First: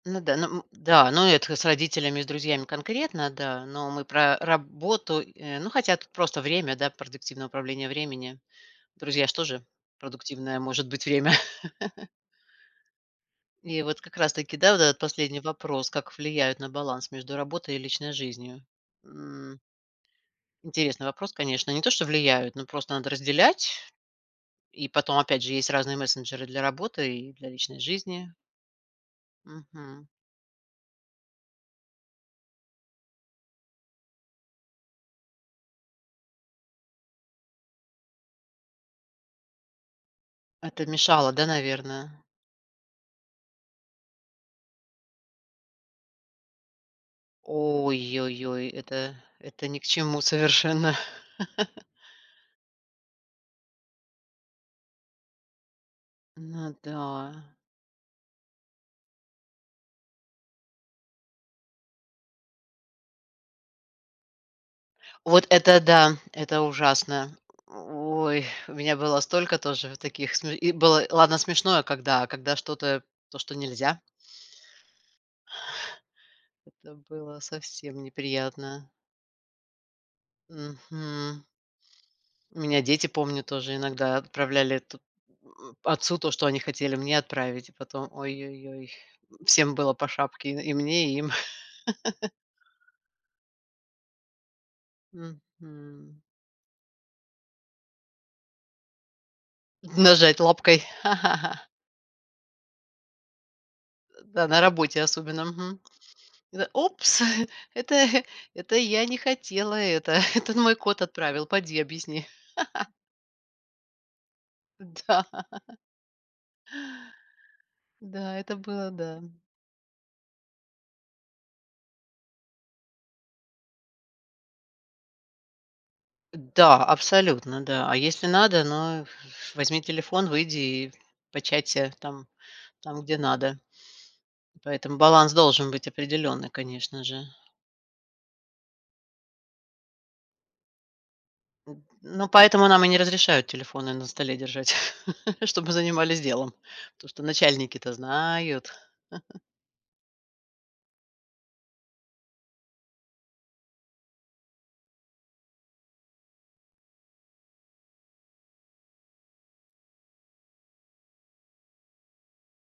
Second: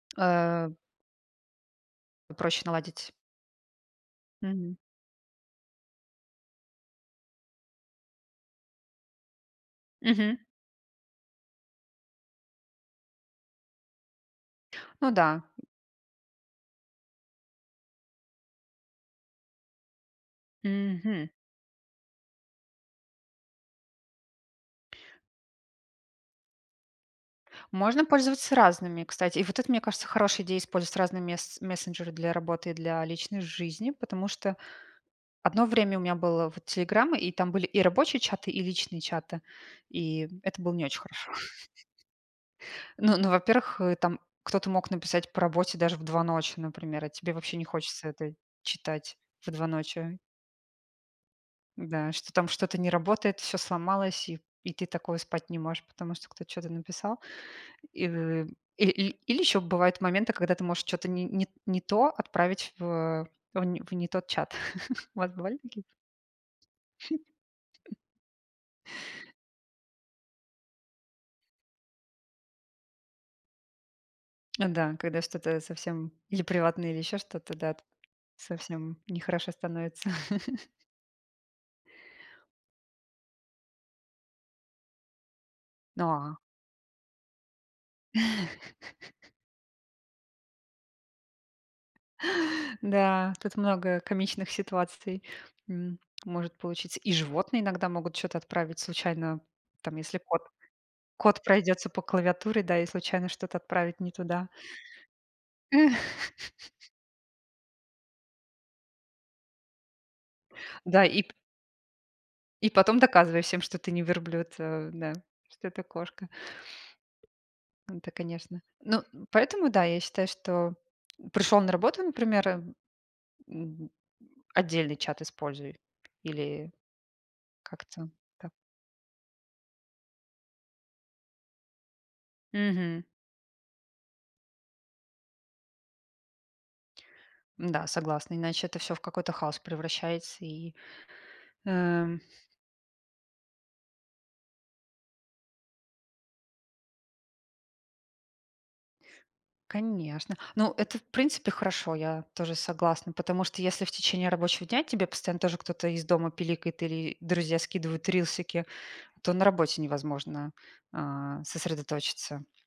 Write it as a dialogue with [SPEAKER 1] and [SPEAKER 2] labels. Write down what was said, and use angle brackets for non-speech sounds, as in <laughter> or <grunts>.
[SPEAKER 1] Ну да, ну, м,
[SPEAKER 2] А
[SPEAKER 1] да, но это с родителями и с
[SPEAKER 2] Проще
[SPEAKER 1] друзьями
[SPEAKER 2] наладить.
[SPEAKER 1] конкретно, да, но мы про
[SPEAKER 2] Мгм.
[SPEAKER 1] работу. Э, ну, хотя тут просто время, да, продуктивное управление временем. Друзья ж тоже
[SPEAKER 2] Мгм.
[SPEAKER 1] продуктивное может быть время. <laughs> И вот как раз-таки, да, вот этот
[SPEAKER 2] Ну
[SPEAKER 1] последний
[SPEAKER 2] да, м
[SPEAKER 1] вопрос: "Как влияют на баланс между работой и личной жизнью?" М. <grunts> Интересный
[SPEAKER 2] Мгм.
[SPEAKER 1] вопрос, конечно. Не то что влияют, но просто надо разделять, и потом, опять же, есть разные мессенджеры для работы и для личной
[SPEAKER 2] Можно
[SPEAKER 1] жизни.
[SPEAKER 2] пользоваться разными, кстати. И вот это, мне кажется,
[SPEAKER 1] Мгм.
[SPEAKER 2] хорошая идея- использовать разные мессе мессенджеры для работы и для личной жизни. Потому что одно время у меня было вот "Телеграм", и там были и рабочие чаты, и личные чаты, и, м, это было не
[SPEAKER 1] Это
[SPEAKER 2] очень хорошо.
[SPEAKER 1] мешало, да, наверное?
[SPEAKER 2] <chuckles> Ну ну, во-первых, э, там кто-то мог написать по работе даже в 2 ночи, например, а тебе вообще не хочется это
[SPEAKER 1] Ой-йой-йой, это
[SPEAKER 2] читать в 2
[SPEAKER 1] это ни к
[SPEAKER 2] ночи.
[SPEAKER 1] чему совершенно. <laughs>
[SPEAKER 2] Да, что там что-то не работает, всё сломалось, и и ты такого спать не можешь, потому что кто-то чё-то
[SPEAKER 1] Ну
[SPEAKER 2] написал.
[SPEAKER 1] да.
[SPEAKER 2] И в и или или ещё бывают моменты, когда ты можешь чё-то не не не то отправить в в н в не тот чат. <chuckles> У вас
[SPEAKER 1] Вот
[SPEAKER 2] бывали
[SPEAKER 1] это
[SPEAKER 2] такие?
[SPEAKER 1] да, это ужасно. <grunts>
[SPEAKER 2] <chuckles>
[SPEAKER 1] Ой, у меня было столько тоже вот таких сме и было, и ладно, смешное, когда, а когда что-то то, что нельзя.
[SPEAKER 2] Ну да, когда что-то совсем или
[SPEAKER 1] <exhales>
[SPEAKER 2] приватное,
[SPEAKER 1] Это
[SPEAKER 2] или ещё
[SPEAKER 1] было
[SPEAKER 2] что-то, да, т
[SPEAKER 1] совсем неприятно.
[SPEAKER 2] совсем нехорошо становится. <chuckles>
[SPEAKER 1] Мгм. У меня дети, помню, тоже иногда отправляли это, м,
[SPEAKER 2] Ну,
[SPEAKER 1] отцу то,
[SPEAKER 2] а
[SPEAKER 1] что они хотели мне отправить, и потом ой-ой-ой,
[SPEAKER 2] <laughs>
[SPEAKER 1] м, всем было по шапке: и и мне, и им. <laughs>
[SPEAKER 2] Да, тут много комичных ситуаций, м,
[SPEAKER 1] Мгм.
[SPEAKER 2] может получиться. И животные иногда могут чё-то отправить случайно, там, если
[SPEAKER 1] Нажать
[SPEAKER 2] кот
[SPEAKER 1] лапкой.
[SPEAKER 2] кот
[SPEAKER 1] <laughs>
[SPEAKER 2] пройдётся по клавиатуре, да, и случайно что-то отправить не
[SPEAKER 1] <grunts> Да
[SPEAKER 2] туда.
[SPEAKER 1] на работе особенно. Мгм.
[SPEAKER 2] М.
[SPEAKER 1] Это:
[SPEAKER 2] <laughs>
[SPEAKER 1] "Упс, <chuckles> это <chuckles> это я не хотела это, <chuckles> это н мой кот
[SPEAKER 2] Да и п
[SPEAKER 1] отправил", поди объясни.
[SPEAKER 2] и
[SPEAKER 1] <laughs>
[SPEAKER 2] потом доказывай всем, что ты не верблюд, а, ну да.
[SPEAKER 1] Да.
[SPEAKER 2] Что
[SPEAKER 1] <laughs>
[SPEAKER 2] это кошка. М, это
[SPEAKER 1] Да, это
[SPEAKER 2] конечно.
[SPEAKER 1] было,
[SPEAKER 2] Ну,
[SPEAKER 1] да.
[SPEAKER 2] м, поэтому да, я считаю, что пришёл на работу, например, м, м, отдельный чат используй или
[SPEAKER 1] Да, абсолютно, да. А
[SPEAKER 2] как-то
[SPEAKER 1] если
[SPEAKER 2] да.
[SPEAKER 1] надо, ну, ф ф возьми телефон, выйди и початься там, там,
[SPEAKER 2] Мгм.
[SPEAKER 1] где надо. Поэтому баланс должен быть определенный, конечно же.
[SPEAKER 2] Да, согласна, иначе это всё в какой-то хаос превращается, и
[SPEAKER 1] М,
[SPEAKER 2] Эм
[SPEAKER 1] ну, поэтому нам и не разрешают телефоны на столе держать, <laughs> чтобы занимались делом, потому что начальники-то знают. <laughs>
[SPEAKER 2] Конечно, ну, это в принципе хорошо, я тоже согласна. Потому что если в течение рабочего дня тебе постоянно тоже кто-то из дома пиликает или друзья скидывают рилсики, то на работе невозможно, а, сосредоточиться.